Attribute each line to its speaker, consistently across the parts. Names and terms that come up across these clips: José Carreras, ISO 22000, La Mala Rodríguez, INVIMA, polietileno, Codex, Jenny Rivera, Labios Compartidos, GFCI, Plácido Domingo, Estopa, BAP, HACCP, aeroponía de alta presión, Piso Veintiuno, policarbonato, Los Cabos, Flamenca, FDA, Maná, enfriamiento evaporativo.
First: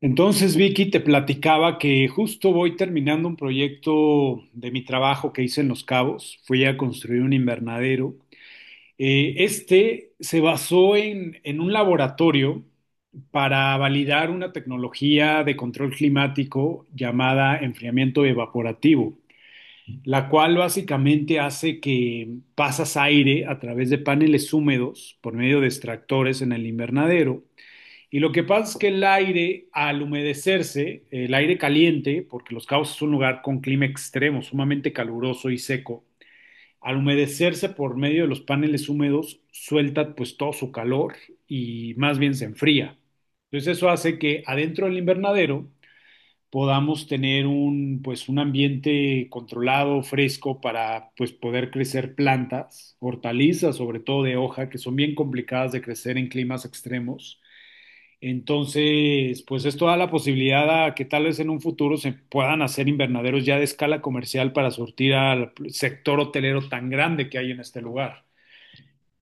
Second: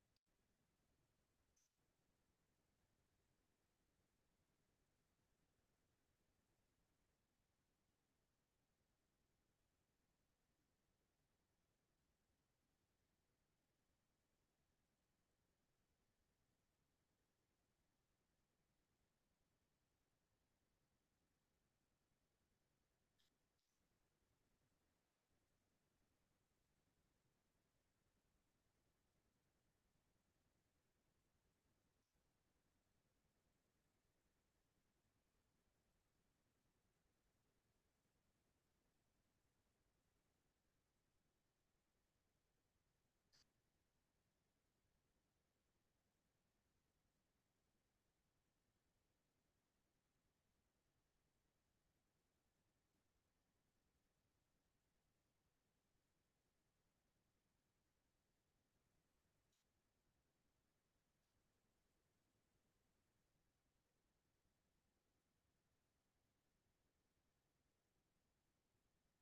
Speaker 1: Entonces, Vicky, te platicaba que justo voy terminando un proyecto de mi trabajo que hice en Los Cabos. Fui a construir un invernadero. Este se basó en un laboratorio para validar una tecnología de control climático llamada enfriamiento evaporativo, la cual básicamente hace que pasas aire a través de paneles húmedos por medio de extractores en el invernadero. Y lo que pasa es que el aire, al humedecerse, el aire caliente, porque Los Cabos es un lugar con clima extremo, sumamente caluroso y seco, al humedecerse por medio de los paneles húmedos, suelta pues todo su calor y más bien se enfría. Entonces eso hace que adentro del invernadero podamos tener un, pues, un ambiente controlado, fresco, para, pues, poder crecer plantas, hortalizas, sobre todo de hoja, que son bien complicadas de crecer en climas extremos. Entonces, pues esto da la posibilidad a que tal vez en un futuro se puedan hacer invernaderos ya de escala comercial para surtir al sector hotelero tan grande que hay en este lugar.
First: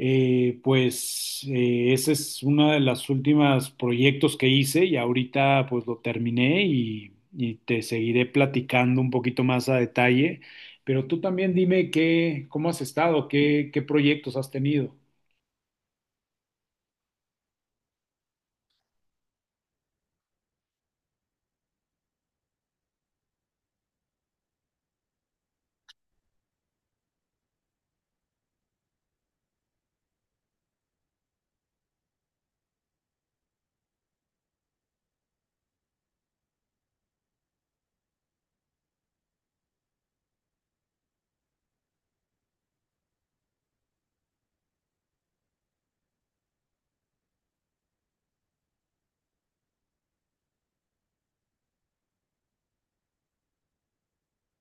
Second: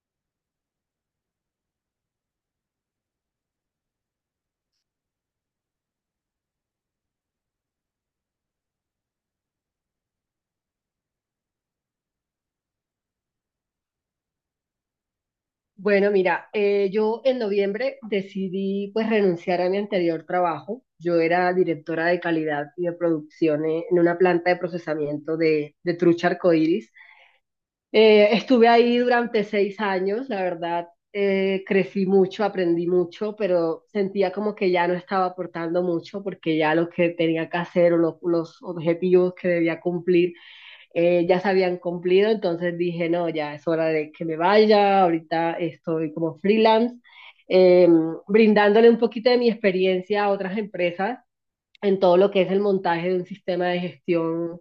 Speaker 1: Pues ese es uno de los últimos proyectos que hice y ahorita pues lo terminé y te seguiré platicando un poquito más a detalle. Pero tú también dime cómo has estado, qué proyectos has tenido.
Speaker 2: Bueno, mira, yo en noviembre decidí pues renunciar a mi anterior trabajo. Yo era directora de calidad y de producción en una planta de procesamiento de trucha arcoíris. Estuve ahí durante 6 años, la verdad, crecí mucho, aprendí mucho, pero sentía como que ya no estaba aportando mucho porque ya lo que tenía que hacer o los objetivos que debía cumplir ya se habían cumplido, entonces dije, no, ya es hora de que me vaya, ahorita estoy como freelance, eh, brindándole un poquito de mi experiencia a otras empresas en todo lo que es el montaje de un sistema de gestión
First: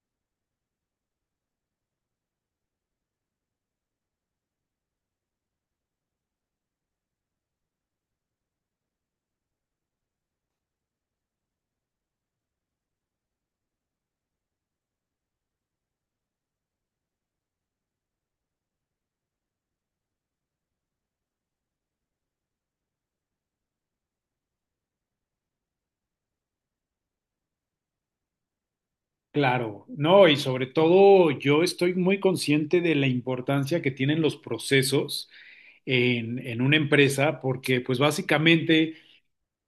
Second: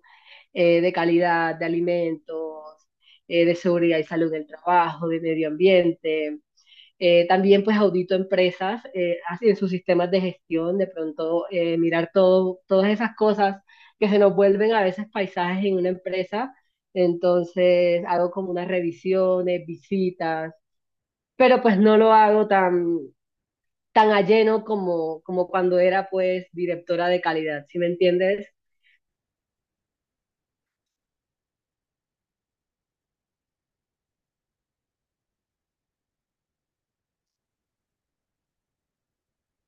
Speaker 2: de calidad de alimentos, de seguridad y salud del trabajo, de medio ambiente, también pues audito empresas en sus sistemas de gestión, de pronto mirar todo, todas esas cosas que se nos vuelven a veces paisajes en una empresa. Entonces hago como unas revisiones, visitas, pero pues no lo hago tan, tan a lleno como, como cuando era pues directora de calidad, ¿sí me entiendes?
Speaker 1: Claro, no, y sobre todo yo estoy muy consciente de la importancia que tienen los procesos en una empresa, porque pues básicamente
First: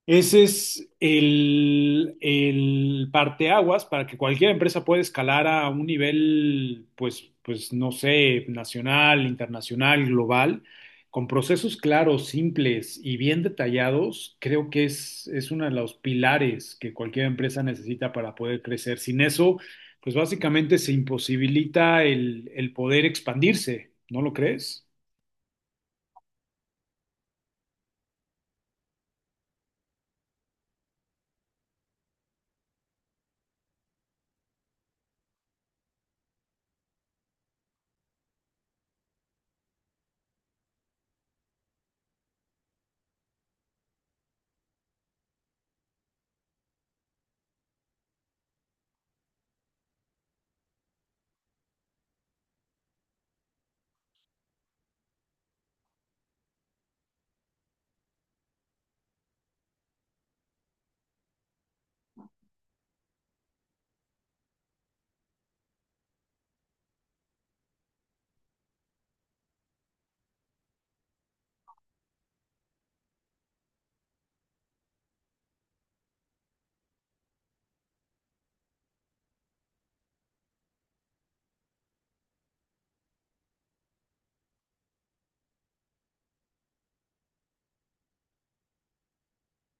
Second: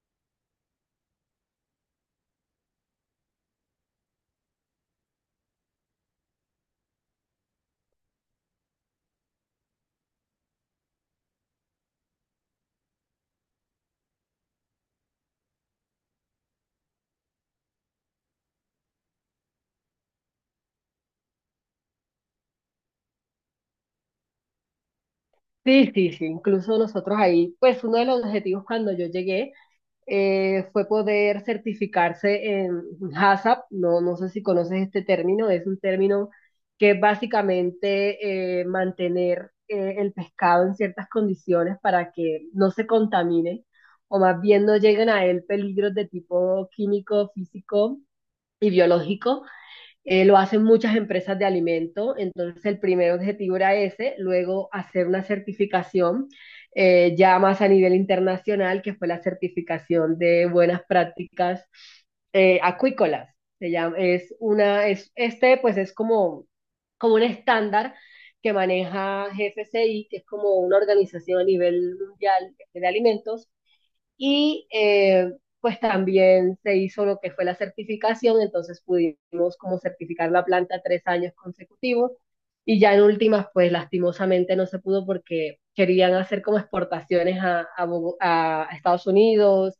Speaker 1: ese es el parteaguas para que cualquier empresa pueda escalar a un nivel, pues, pues no sé, nacional, internacional, global, con procesos claros, simples y bien detallados. Creo que es uno de los pilares que cualquier empresa necesita para poder crecer. Sin eso, pues básicamente se imposibilita el poder expandirse, ¿no lo crees?
Speaker 2: Sí, sí, sí, incluso nosotros ahí, pues uno de los objetivos cuando yo llegué fue poder certificarse en HACCP. No, no sé si conoces este término, es un término que es básicamente mantener el pescado en ciertas condiciones para que no se contamine o más bien no lleguen a él peligros de tipo químico, físico y biológico. Lo hacen muchas empresas de alimento, entonces el primer objetivo era ese, luego hacer una certificación ya más a nivel internacional, que fue la certificación de buenas prácticas acuícolas. Se llama, es una, es, este pues es como, como un estándar que maneja GFCI, que es como una organización a nivel mundial de alimentos, y pues también se hizo lo que fue la certificación, entonces pudimos como certificar la planta 3 años consecutivos y ya en últimas pues lastimosamente no se pudo porque querían hacer como exportaciones a a Estados Unidos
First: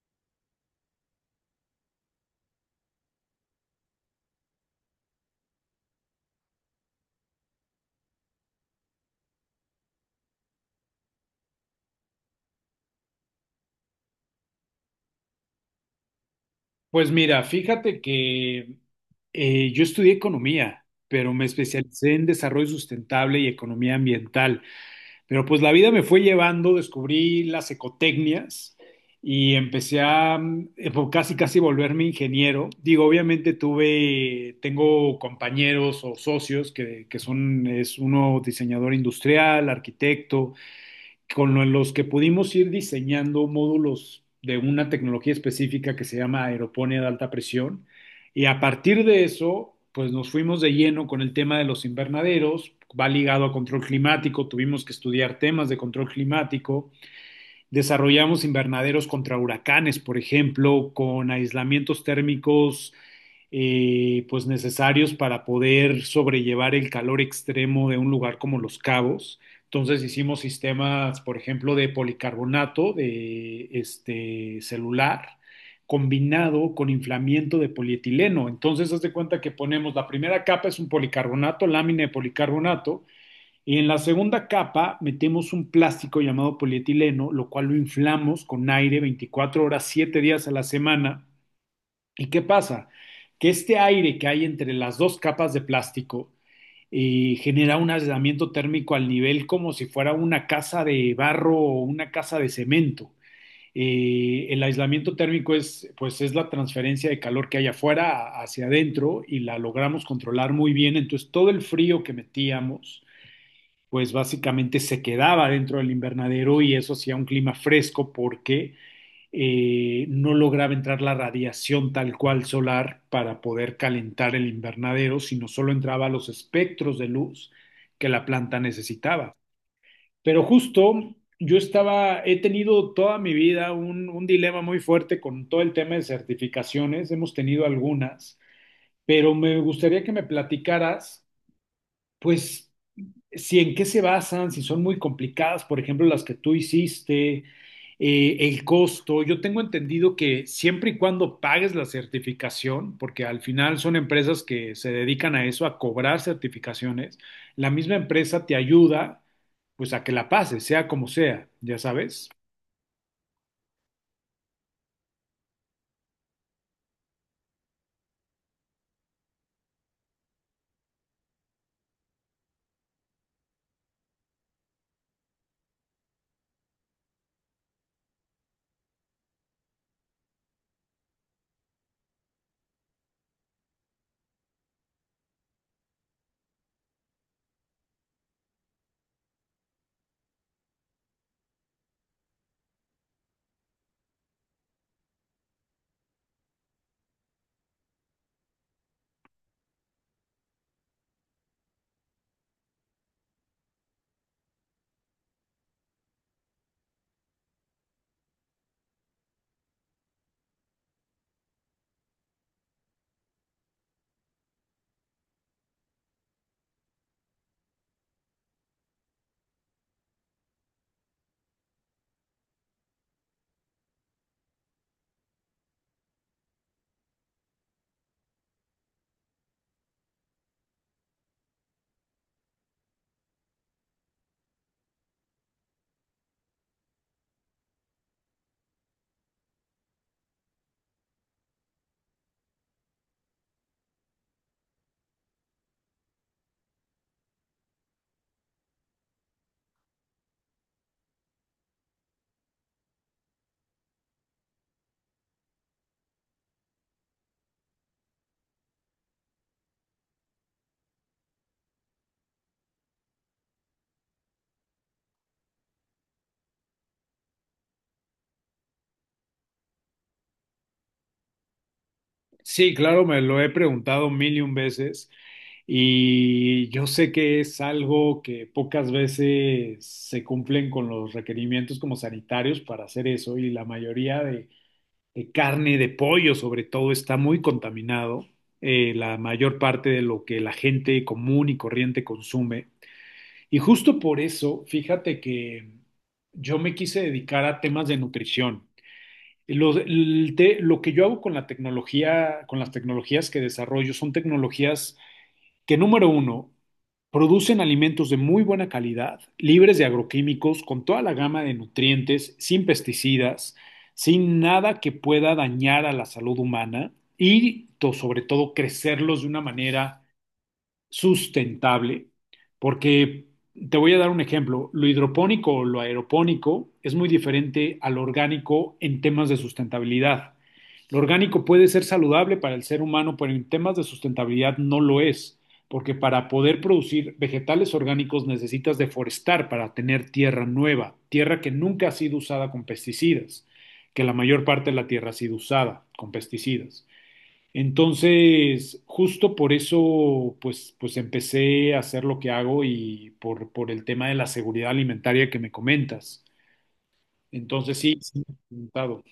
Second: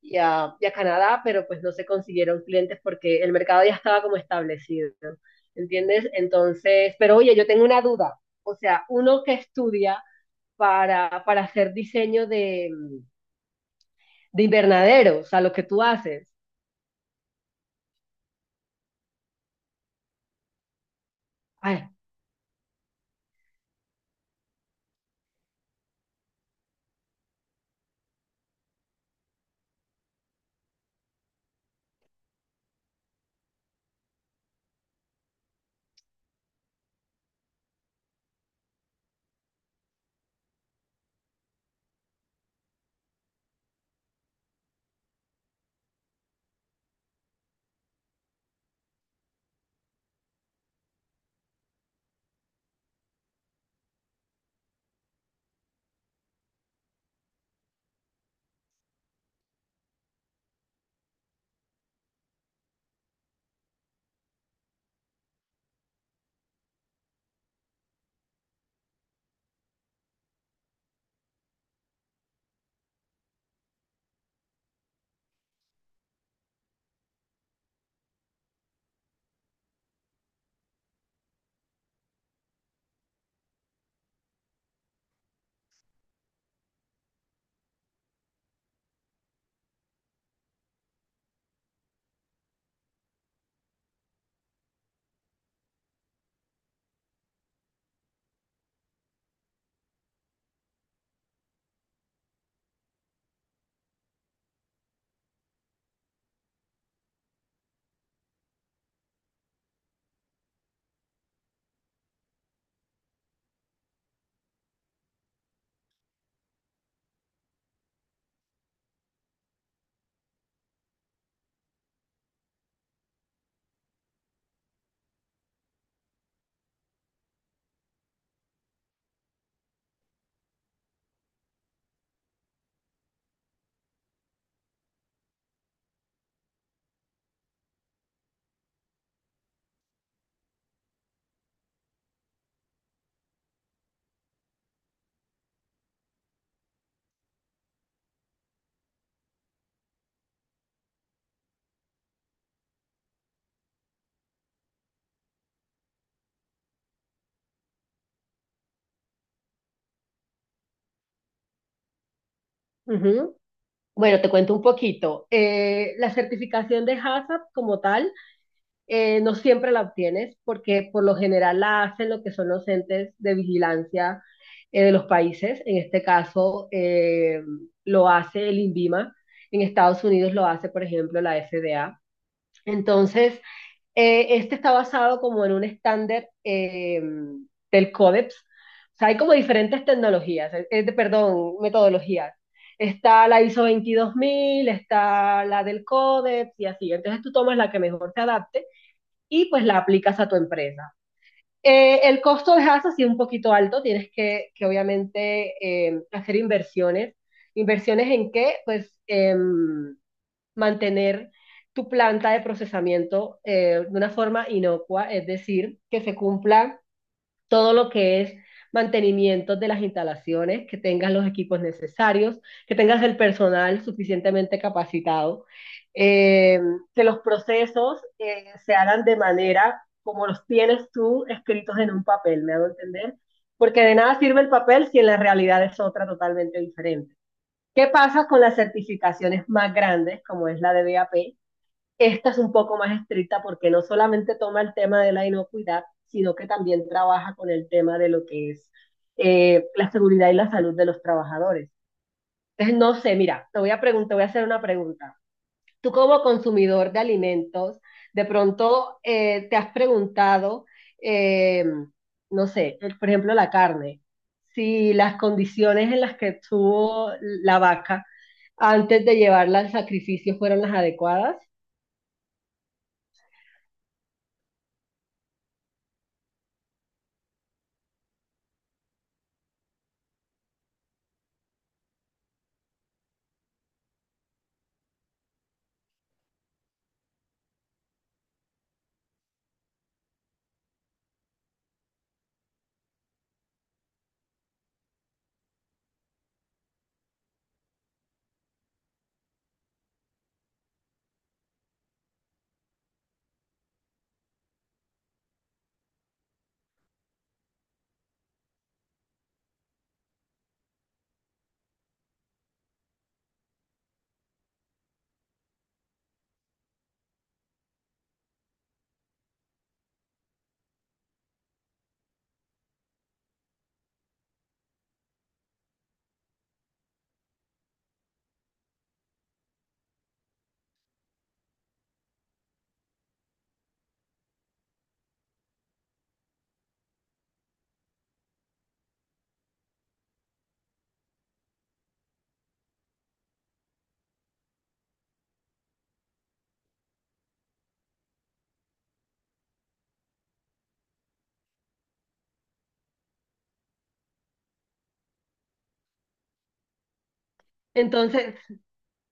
Speaker 2: y a Canadá, pero pues no se consiguieron clientes porque el mercado ya estaba como establecido, ¿entiendes? Entonces, pero oye, yo tengo una duda, o sea, uno que estudia para hacer diseño de invernadero, o sea, lo que tú haces.
Speaker 1: Pues mira, fíjate que yo estudié economía, pero me
Speaker 2: Ay,
Speaker 1: especialicé en desarrollo sustentable y economía ambiental. Pero pues la vida me fue llevando, descubrí las ecotecnias y empecé a casi casi volverme ingeniero. Digo, obviamente tuve, tengo compañeros o socios que son, es uno diseñador industrial, arquitecto, con los que pudimos ir diseñando módulos de una tecnología específica que se llama aeroponía de alta presión. Y a partir de eso, pues nos fuimos de lleno con el tema de los invernaderos, va ligado a control climático, tuvimos que estudiar temas de control climático, desarrollamos invernaderos contra huracanes, por ejemplo, con aislamientos térmicos pues necesarios para poder sobrellevar el calor extremo de un lugar como Los Cabos. Entonces hicimos sistemas, por ejemplo, de policarbonato de este celular combinado con inflamiento de polietileno. Entonces, haz de cuenta que ponemos la primera capa es un policarbonato, lámina de policarbonato, y en la segunda capa metemos un plástico llamado polietileno, lo cual lo inflamos con aire 24 horas, 7 días a la semana. ¿Y qué pasa? Que este aire que hay entre las dos capas de plástico genera un aislamiento térmico al nivel como si fuera una casa de barro o una casa de cemento. El aislamiento térmico es, pues, es la transferencia de calor que hay afuera hacia adentro y la logramos controlar muy bien. Entonces, todo el frío que metíamos, pues básicamente se quedaba dentro del invernadero y eso hacía un clima fresco porque no lograba entrar la radiación tal cual solar para poder calentar el invernadero, sino solo entraba los espectros de luz que la planta necesitaba. Pero justo yo estaba, he tenido toda mi vida un dilema muy fuerte con todo el tema de certificaciones, hemos tenido algunas, pero me gustaría que me platicaras, pues, si en qué se basan, si son muy complicadas, por ejemplo, las que tú hiciste, el costo. Yo tengo entendido que siempre y cuando pagues la certificación, porque al final son empresas que se dedican a eso, a cobrar certificaciones, la misma empresa te ayuda pues a que la pases, sea como sea, ya sabes.
Speaker 2: ujú. Bueno, te cuento un poquito. La certificación de HACCP como tal no siempre la obtienes porque por lo general la hacen lo que son los entes de vigilancia de los países. En este caso lo hace el INVIMA. En Estados Unidos lo hace, por ejemplo, la FDA. Entonces, este está basado como en un estándar del Codex. O sea, hay como diferentes tecnologías, perdón, metodologías. Está la ISO 22000, está la del Codex y así. Entonces tú tomas la que mejor te adapte y pues la aplicas a tu empresa. El costo es así un poquito alto, tienes que obviamente hacer inversiones. ¿Inversiones en qué? Pues mantener tu planta de procesamiento de una forma inocua, es decir, que se cumpla todo lo que es mantenimiento de las instalaciones, que tengas los equipos necesarios, que tengas el personal suficientemente capacitado, eh, que los procesos se hagan de manera como los tienes tú escritos en un papel, ¿me hago entender? Porque de nada sirve el papel si en la realidad es otra totalmente diferente. ¿Qué pasa con las certificaciones más grandes, como es la de BAP? Esta es un poco más estricta porque no solamente toma el tema de la inocuidad, sino que también trabaja con el tema de lo que es la seguridad y la salud de los trabajadores. Entonces, no sé, mira, te voy a preguntar, voy a hacer una pregunta. Tú como consumidor de alimentos, de pronto te has preguntado, eh, no sé, por ejemplo, la carne, si las condiciones en las que estuvo la vaca antes de llevarla al sacrificio fueron las adecuadas.
Speaker 1: Sí, claro, me lo he preguntado mil y un veces y yo sé que es algo que pocas veces se cumplen con los requerimientos como sanitarios para hacer eso y la mayoría de carne, de pollo sobre todo, está muy contaminado, la mayor parte de lo que la gente común y corriente consume. Y justo por eso, fíjate que yo me quise dedicar a temas de nutrición lo que yo hago con la tecnología, con las tecnologías que desarrollo, son tecnologías que, número 1, producen alimentos de muy buena calidad, libres de agroquímicos, con toda la gama de nutrientes, sin pesticidas, sin nada que pueda dañar a la salud humana y, sobre todo, crecerlos de una manera sustentable, porque te voy a dar un ejemplo. Lo hidropónico o lo aeropónico es muy diferente al orgánico en temas de sustentabilidad. Lo orgánico puede ser saludable para el ser humano, pero en temas de sustentabilidad no lo es, porque para poder producir vegetales orgánicos necesitas deforestar para tener tierra nueva, tierra que nunca ha sido usada con pesticidas, que la mayor parte de la tierra ha sido usada con pesticidas. Entonces, justo por eso, pues, pues empecé a hacer lo que hago y por el tema de la seguridad alimentaria que me comentas. Entonces, sí, sí, me
Speaker 2: Entonces,
Speaker 1: he preguntado.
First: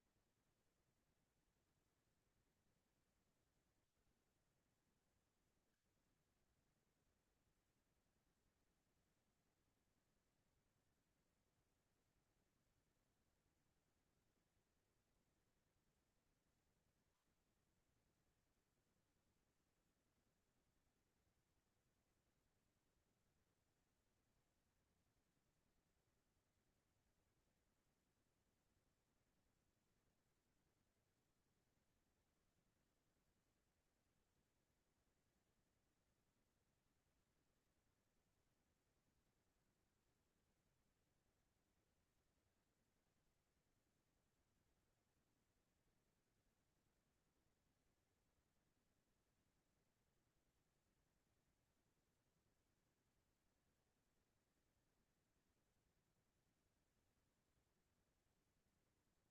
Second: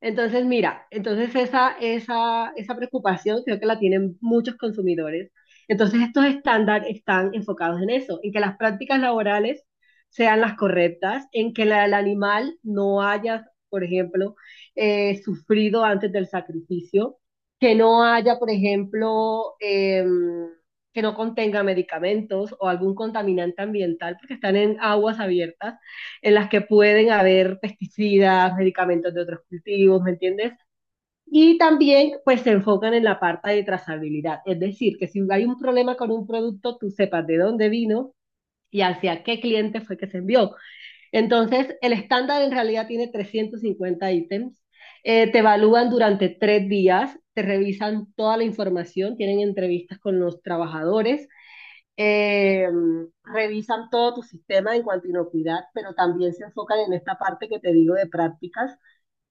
Speaker 2: entonces, mira, entonces esa preocupación creo que la tienen muchos consumidores. Entonces, estos estándares están enfocados en eso, en que las prácticas laborales sean las correctas, en que el animal no haya, por ejemplo, sufrido antes del sacrificio, que no haya, por ejemplo, que no contenga medicamentos o algún contaminante ambiental, porque están en aguas abiertas en las que pueden haber pesticidas, medicamentos de otros cultivos, ¿me entiendes? Y también pues se enfocan en la parte de trazabilidad, es decir, que si hay un problema con un producto, tú sepas de dónde vino y hacia qué cliente fue que se envió. Entonces, el estándar en realidad tiene 350 ítems, te evalúan durante 3 días, te revisan toda la información, tienen entrevistas con los trabajadores eh, revisan todo tu sistema en cuanto a inocuidad, pero también se enfocan en esta parte que te digo de prácticas,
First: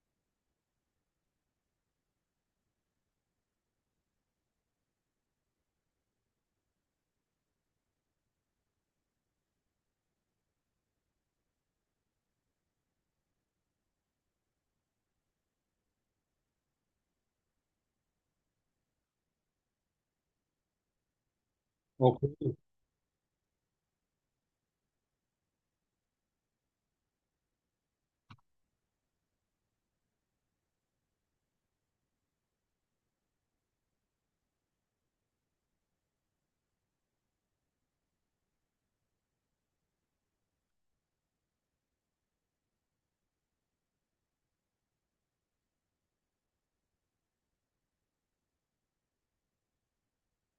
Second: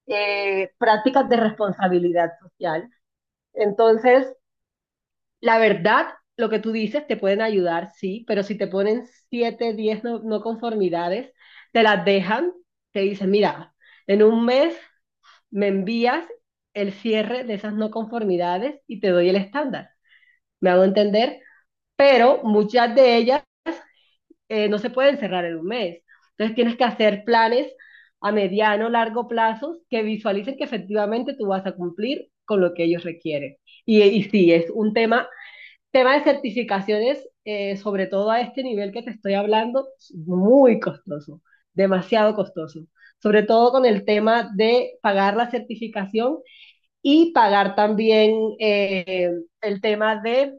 Speaker 2: prácticas de responsabilidad social. Entonces, la verdad, lo que tú dices te pueden ayudar, sí, pero si te ponen 7, 10 no, no conformidades, te las dejan, te dicen, mira, en 1 mes me envías el cierre de esas no conformidades y te doy el estándar. ¿Me hago entender?
Speaker 1: Ok.
Speaker 2: Pero muchas de ellas no se pueden cerrar en 1 mes. Entonces tienes que hacer planes a mediano, largo plazo que visualicen que efectivamente tú vas a cumplir con lo que ellos requieren. Y sí, es un tema, tema de certificaciones, sobre todo a este nivel que te estoy hablando, muy costoso, demasiado costoso. Sobre todo con el tema de pagar la certificación y pagar también eh, el tema de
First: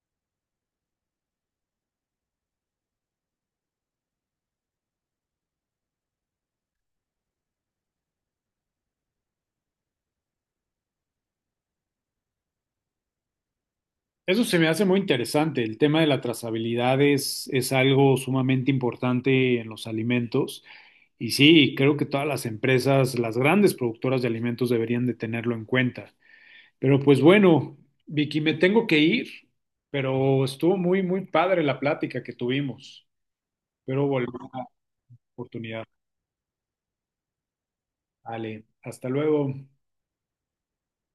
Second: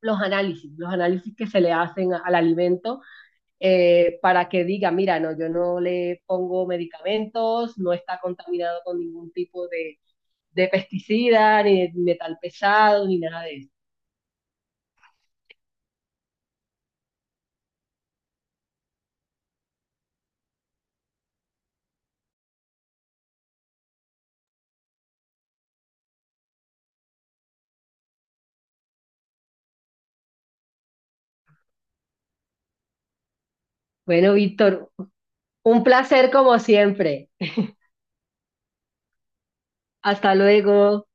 Speaker 2: los análisis que se le hacen al alimento para que diga, mira, no, yo no le pongo medicamentos, no está contaminado con ningún tipo de pesticida, ni de metal pesado, ni nada de eso.
Speaker 1: Eso se me hace muy interesante. El tema de la trazabilidad es algo sumamente importante en los alimentos. Y sí, creo que todas las empresas, las grandes productoras de alimentos deberían de tenerlo en cuenta. Pero pues bueno, Vicky, me tengo que ir, pero estuvo muy, muy padre la plática que tuvimos. Espero volver
Speaker 2: Bueno,
Speaker 1: a la
Speaker 2: Víctor, un
Speaker 1: oportunidad.
Speaker 2: placer como siempre.
Speaker 1: Vale, hasta luego.
Speaker 2: Hasta luego.